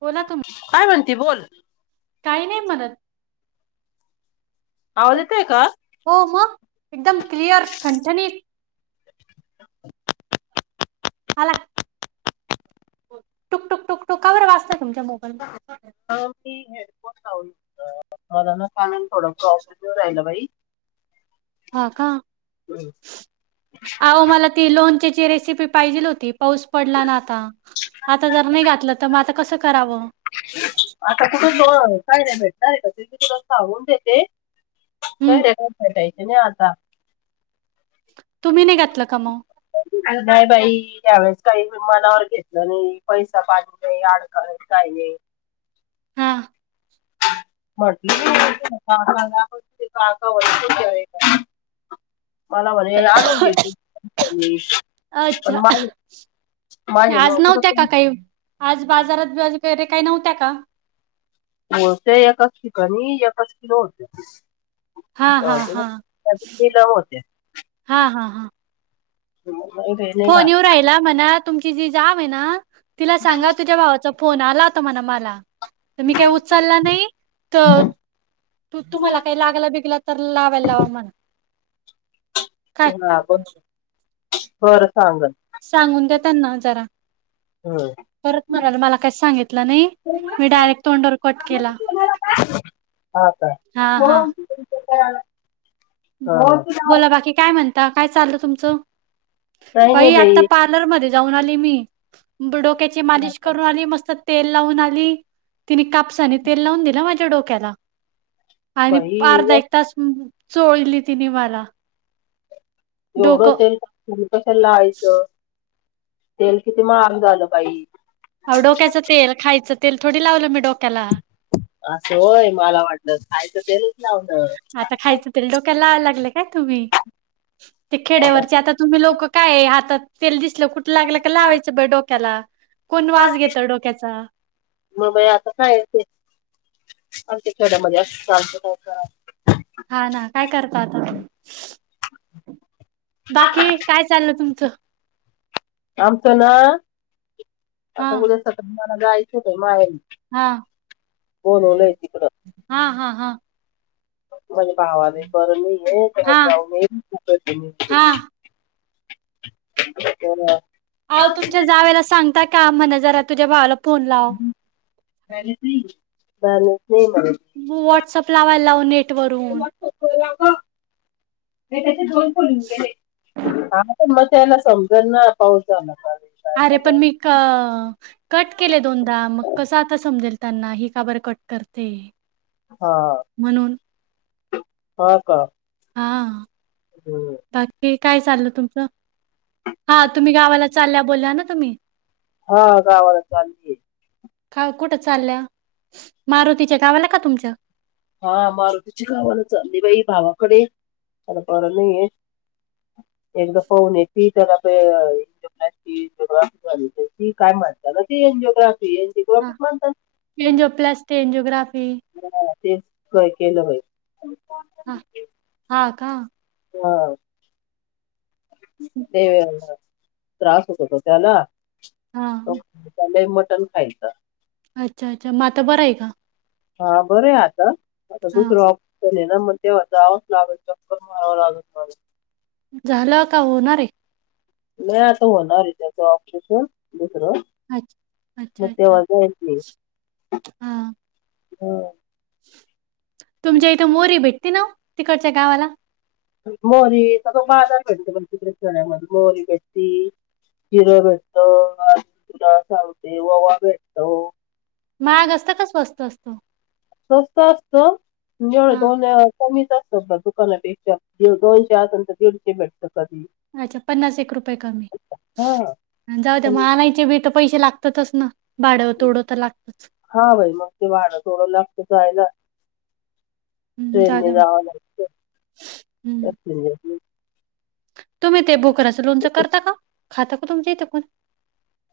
बोला तुम्ही काय म्हणती बोल? काही नाही म्हणत हो, मग एकदम क्लिअर ठणठणीत मला टुक टुक टुक टुकावर वाजतयं तुमच्या मोबाईल मध्ये अ मी [unintelligible] थोडा प्रॉब्लेम येवून राहिला बाई! हा का, आवो मला ती लोणचेची रेसिपी पाहिजेल होती. पाऊस पडला ना आता आता जर नाही घातलं, तर मग आता कसं करावं आता कुठं दो कैऱ्या भेटणार हाय का? देते तुला सांगून देते, हम्म कैऱ्या काय भेटायचे नाही आता. तुम्ही नाही घातलं का मग? नाही बाई, ह्यावेळेस काही मनावर घेतलं नाही, पैसा पाणी नाही अडका नाही काही नाही. हा. [unintelligible] म्हटलं [unintelligible] जायेगा. मला म्हणे आणून घेते पण अच्छा मा.. आज नव्हत्या का काही आज बाजारात वगैरे काही नव्हत्या का. होते एच चिकनी एच किलो होते.. हा हा हा होते. हा हा हा नाही रे, नाही फोन येऊ राहिला म्हणा तुमची जी जाव आहे ना.. तिला सांगा तुझ्या भावाचा फोन आला होता म्हणा मला. तर मी काही उचलला नाही तर.. का? त तुम्हाला काही लागयला बिगला तर लावायला लावा म्हणा.. काय हा ब बरं सांग.. सांगून द्या त्यांना जरा हम. परत मणा मला काही सांगितलं नाही मी डायरेक्ट तोंडर कट केला. एक. हा का हो. बोला बाकी काय म्हणता काय चाललं तुमचं.. काही नाही बाई आता पार्लर मध्ये जाऊन आली, मी. डोक्याची मालिश करून आली मस्त तेल लावून आली, तिने कापसाने तेल लावून दिला माझ्या डोक्याला. आणि बाई अर्धा एक-तास चोळली तिने मला. एवढं डोकं तेल त कशाला लाहायचं. तेल किती म आंद झालं बाई.. हो डोक्याचं तेल खायच ते थोडी लावलं मी डक.. असं होय मला वाटलं खायचं तेल.. आता खायचं ते डोक्याला लाव लाग.. काय तुम्ही ते खेड्यावरचे आता तुम्ही लोक काय हातात तेल दिसलं कुठ.. लागलं का लावायचं बय डोक्याला कोण वास घेत डोक्याचा.. मगबाई आता काय येत.. अ ते खेड्यामध्येध्ये असं चालतं.. काय करायचं हा ना काय करत आता.. बाकी काय चाललं तुमचं. आमचं ना हा आता उद्या मला जायचं होत माहे. हा तिकडं हा हा हा. माझे भावाने बर म आहे हा जाऊ.. हा तुमच्या जावेला सांगता का म्हण जरा तुझ्या भावाला.. फोन ला बॅलन्स नाही म्हणत वटसप लावाय ला.. वरून. त्या हा पण मग त्याला समज ना पाऊसला. अरे पण मी क कट केले दोनदा मग कसं आता समजेल त्यांना ही काबर कट करते. हा. म्हणून. हा का. हा हम्म. बाकी काय चाललं तुमचं. हा तुम्ही गावाला चालल्या बोलला ना तुम्ही. हा गावाला चाललीय. का कुठं चालल्या मारुतीच्या गावाला का तुमच्या. हा मर तुझ खावान ली बाई भाव. कडे त्याला बर नाहीय एकदा फाऊन ती त्याला.. एजि्राफजिओग्राफी झाली ती काय म्हणतात एंजिओग्राफ.. हा प्लस टेन जग्राफी. तेचय केलं होय. ह हा का. हा. ते त्रास होतोता त्याला. हा तो [unintelligible] लई मटण खायचं. अच्छा अच्छा, मताा बरं आहे क हा बरे आता, आता दुसरं ऑप्शन आहे ना मग तेव्हा जावंच लागेल चक्कर मारवं लागेल [unintelligible] झालं का होणारे? नाही आता होणार ये त्याचं [unintelligible] अच् मग अच्छा अच्छा तेव्हा जायचे हा. हो. तुमच्या इथं मोरी भेटते ना, तिकडच्या गावाला? मोरी तर बाजार भेटते, पण तिकडे खेड्यामध्ये मोरी भेटती. हिर भेटतं आणि तुला सांगते ववा भेटतो. माग असतं का स्वस्त असतो? स्वस्त असतं हा [unintelligible] कमीच असत दुकानापेक्षा दोनशे आतंतर दीडशे भेटत.. अच्छा पन्नास एक रुपये कमी हा आणि जाऊ त्या मग पण- आणायचे बी तर पैसे लागत. ततच ना. भाडं तोडं तर लागतच. हा भाई मग ते भाडं थोडं लगत जायला. हम्म जाऊ ट्रेनने द्या मग जावा लागते. हम्म. तुम्ही ते बोकडाचं लोनचं करता का? खातं का तुमच्या इथे कोण?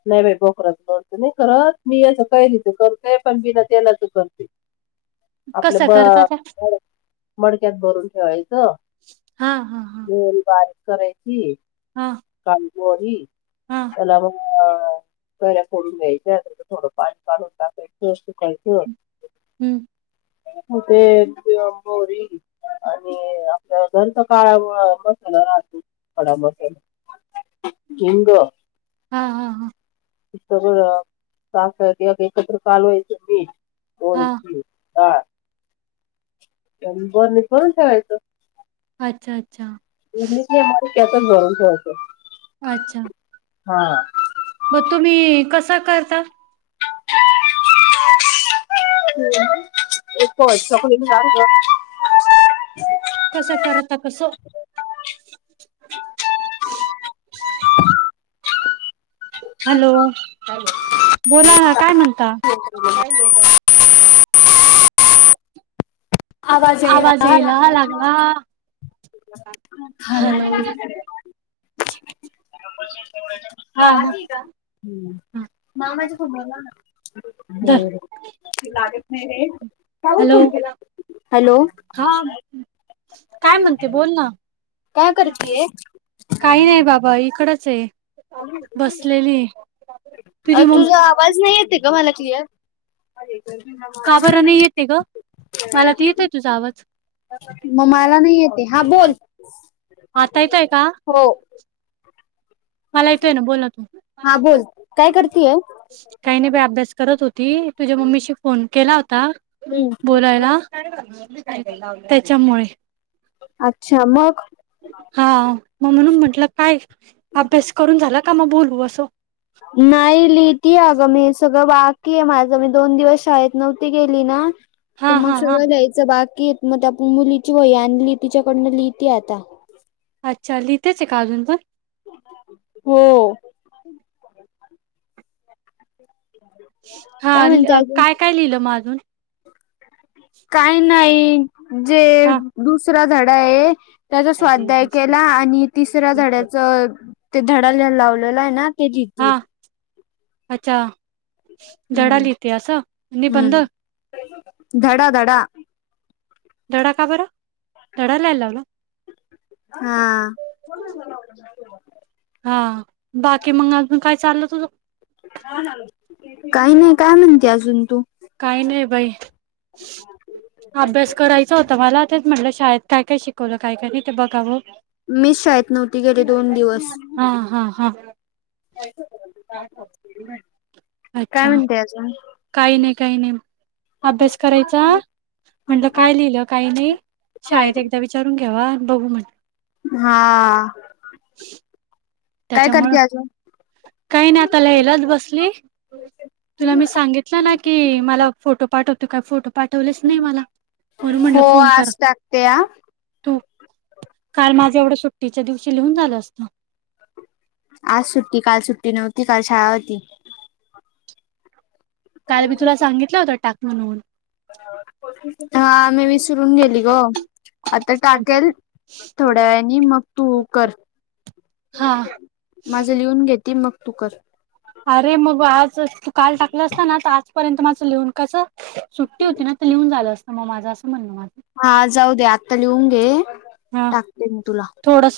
नाही बाई, बोकराचं तर नाही करत, मी याचं कैरीचं करते पण बीना तेलाचं करते. आपलं कसं ब करता त्या? मड मडक्यात भरून ठेवायचं. हा हा हा. मल बारीक करायची हा काणकोरी हा. त्याला मग अ घऱ्या फोडून घ्यायच्या थोडं पाणी टाकून पेस्ट करायचं. हम्म. तिळ किंवा मोहरी आणि आपल्या घरच काळा मोळा कोळसा [unintelligible] हिंग हा हा हा. सगळं साखर तेल मीठ एकत्र कालवायचं पीठ. व्हय हा की ह आणि बरणीत भरून ठेवायचं. अच्छा अच्छा. इडली करणार त्यातच भरून ठेवायचं. अच्छा. हा. म तुम्ही कसं करता? [unintelligible] कसं करत कसं? [unintelligible] हॅलो बोला ना काय म्हणता? [inaudible] आवाज याला ह लागला. खा ना हॅलो ये. [inaudible] हा हा मामाच्या [unintelligible] धर झालं, लागत नाही रे. हॅलो [unintelligible] हॅलो हा काय काय म्हणताय म्हणते बोल ना काय करतीये? काही नाही बाबा इकडंच आहे. बसलेली. तुझी मम्मी तुझा आवाज येते का मला नाही. क्लिअर का बरं? नाही येते का? मला तर येतय तुझा आवाज, म मला हा बोल. आता येतोय का? हो. मला येतोय ना, बोल तू बोल आता. हा बोल काय करतीस? काही नाही अभ्यास करत होती, तुझ्या मम्मीशी फोन केला होता बोलायला. त्याच्यामुळे. अच्छा मग हा मग म्हणून म्हटलं काय. अभ्यास करून झाला का मग बोलू असं. नाही लिहते अगं मी, सगळं बाकी आहे माझं, मी दोन दिवस शाळेत नव्हती गेली ना, तर हा मग हा हा सगळं घ्यायचं बाकी मग त्या मुलीची वई आनली तिच्याकडनं लिहीती आता. अच्छा लिहतेच आहे का, अजून पण. हो. काय म्हणते हा अजून काय-काय लिहिलं मग अजून. काही नाही जे हा दुसरा धडा आहे. त्याचा स्वाद्याय केला आणि तिसऱ्या धड्याचं, ते धडा लावलेला आहे ना. ते हा लिहितीये. अच्छा. धडा हम्म लिहिते असं, निबंध हम्म धडा धडा धडा का बरं, धडा लिहायला लावला. हा. चाल तुझ काही नाही काय म्हणते अजून तू. काही नाही बाई, अभ्यास करायचा होता मला तेच म्हटल. शाळेत काय-काय शिकवलं काय-काय नाही ते बघावं. मी शाळेत नव्हती गेले, दोन दिवस. [unintelligible] हा हा हा काय अच्छा म्हणते अजून? काही नाही काही नाही, अभ्यास करायचा म्हनलं काय लिहिलं काही नाही, शाळेत एकदा विचारून घ्यावा बघू म्हणलं हा, काय त्याच्यामुळं करते अजून? काही नाही, आता लिहायलाचं बसली. तुला मी सांगितलं ना की, मला फोटो पाठवतो काय फोटो पाठवलेच नाही मला, [unintelligible] म्हणून हो म्हटलं फोन कर आज टाकते हा तू. काल माझं एवढं सुट्टीच्या दिवशी लिहून झालं असत. आज सुट्टी काल सुट्टी नव्हती, काल शाळा होती. काल मी तुला सांगितलं होतं, टाक म्हणून. हा, मी विसरून गेली गं. आत्ति टाकेल, थोड्या वेळानी मग तू कर. हा माझं लिहून घेती, मग तू कर. अरे, मग आज तू काल टाकलं असता ना, आजपर्यंत माझं लिहूण कसं सुट्टी होती ना लिहून झालं असत, मग माझं. असं म्हणणं माझं हा, जाऊ दे आत्ता लिहून घे हा टाकते, मी तुला थोडस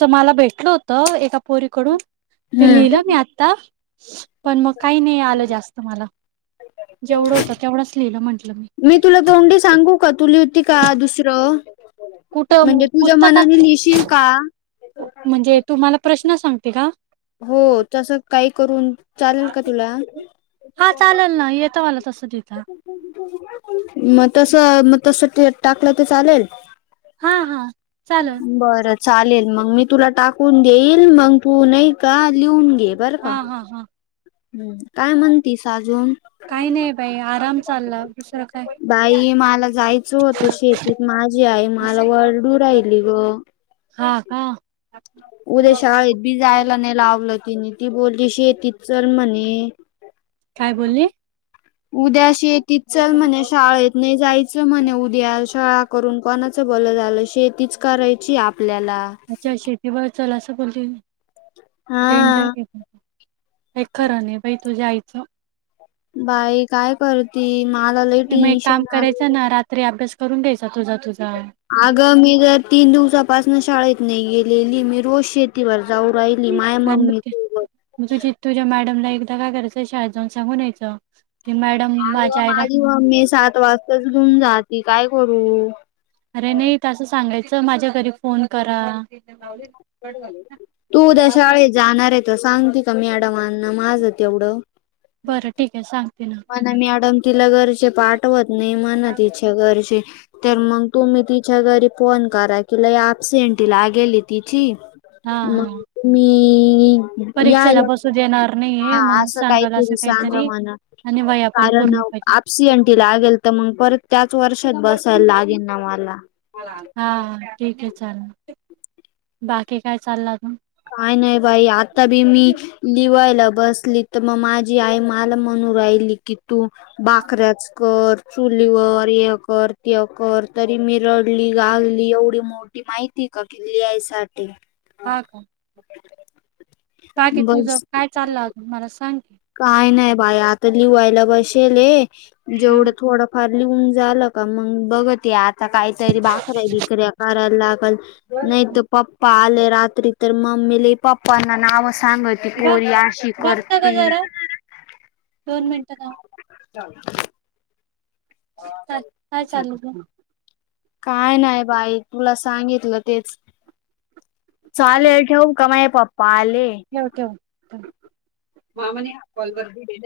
अ एका पोरीकडून ते लिहिलं मी आता, पण मग काही नाही आलं जास्त मला. जेवढं होत तेवढंच लिहिलं म्हण मी तुला तोंडी सांगू का? तु लिहीती का दुसरं. कुठं म्हणजे तुझ्या मनाने पुस्तकात? लिहिशील का म्हणजे तुम्हाला प्रश्न सांगते का? हो तस काही करून चालेल का तुला? हां चालल ना येतो मला तसं देता मग तस मग तस टाकलं ते चालेल? हा हा चालेल बरं चालेल. मग मी तुला टाकून देईल मग तू नाही का लिहून घे बर का. हा हा हा काय म्हणतीस अजून काही नाही बाई आराम चालला दुसरं काय बाई मला जायचं होत शेतीत माझी आई मला वरडू राहिली ग. हा का. उद्या शाळेत बी जायला नाही लावलं तिने ती बोलली शेतीत चल म्हणे हे काय बोलली? उद्या शेतीत चल म्हणे शाळेत नाही जायचं म्हणे उद्या शाळा करून कोण च भल झालं शेतीच करायची आपल्याला. अच्छा शेतीवर चल असं डेंजर हा एक खरं नाही बाई तुझ्या आईचं. बाई काय करती मला लई मग एक टेन्शन काम आलं. करायच ना रात्री अभ्यास करून द्यायचा तुझा तुझा. आगं मी तर तीन दिवसापासन शाळेत नाही गेली मी रोज शेती कड जाऊ राहिली माय आणि मग मम्मी ते मग सोबत. तुझी तुझ्या मॅडमला एकदा काय करायचं शाळेत जाऊन सांगून यायचं. की मॅडम आग माझ्या आईला माझी मम्मी मी सात वाजताच घेऊन जाती काय करू? अरे नाही तसं सांगायचं माझ्या घरी फोन करा. तू उद्या शाळेत जाणार आहे तर सांगते का मॅडमांना माझं तेवढं. बरं ठीक आहे सांगते ना म्हणा मॅडम तिला घरचे पाठवत नाही म्हणा तिच्या घरचे तर मग तुम्ही तिच्या घरी फोन करा कि लई अपसेंट लागेली तिची? हा मग हा मी या परीक्षेला बसू देणार नाहीये हा म्हणून असं सांगाल असं काहीतरी सांग. सांग काहीतरी म्हणा आणि वया पण कारण पूर्ण पाहिजे आपसेंटी लागेल तर मग परत त्याच वर्षात बसायला लागेल ना मला. छान. बाकी काय नाही बाई आता बी मी लिवायला बसली. तर मग माझी आई मला म्हणून राहिली कि तू भाकऱ्याच कर, चुलीवर य कर, ते कर तरी मी रडली, गागली एवढी मोठी माहिती का किल्ली आहे हा का. बाकी तुझ बस काय चालला आता मला सांग की? काय नाही बाई आता लिवायला बसेल आहे हा जेवढं थोडंफार लिहून झालं का मग बघ ते आ आता काहीतरी भाकऱ्या-बिकऱ्या करायला लागल नाही त पप्पा आले रात्री तर मम्मी लय-पप्पांना नाव सांगती बघ पोरी अशी बघत ग करतील जरा दोन मिनिटं काय काय चालू होत. काय नाही बाई तुला सांगितलं तेच चालेल ठेवु काय माझे पप्पा आले. ठेव. [unintelligible]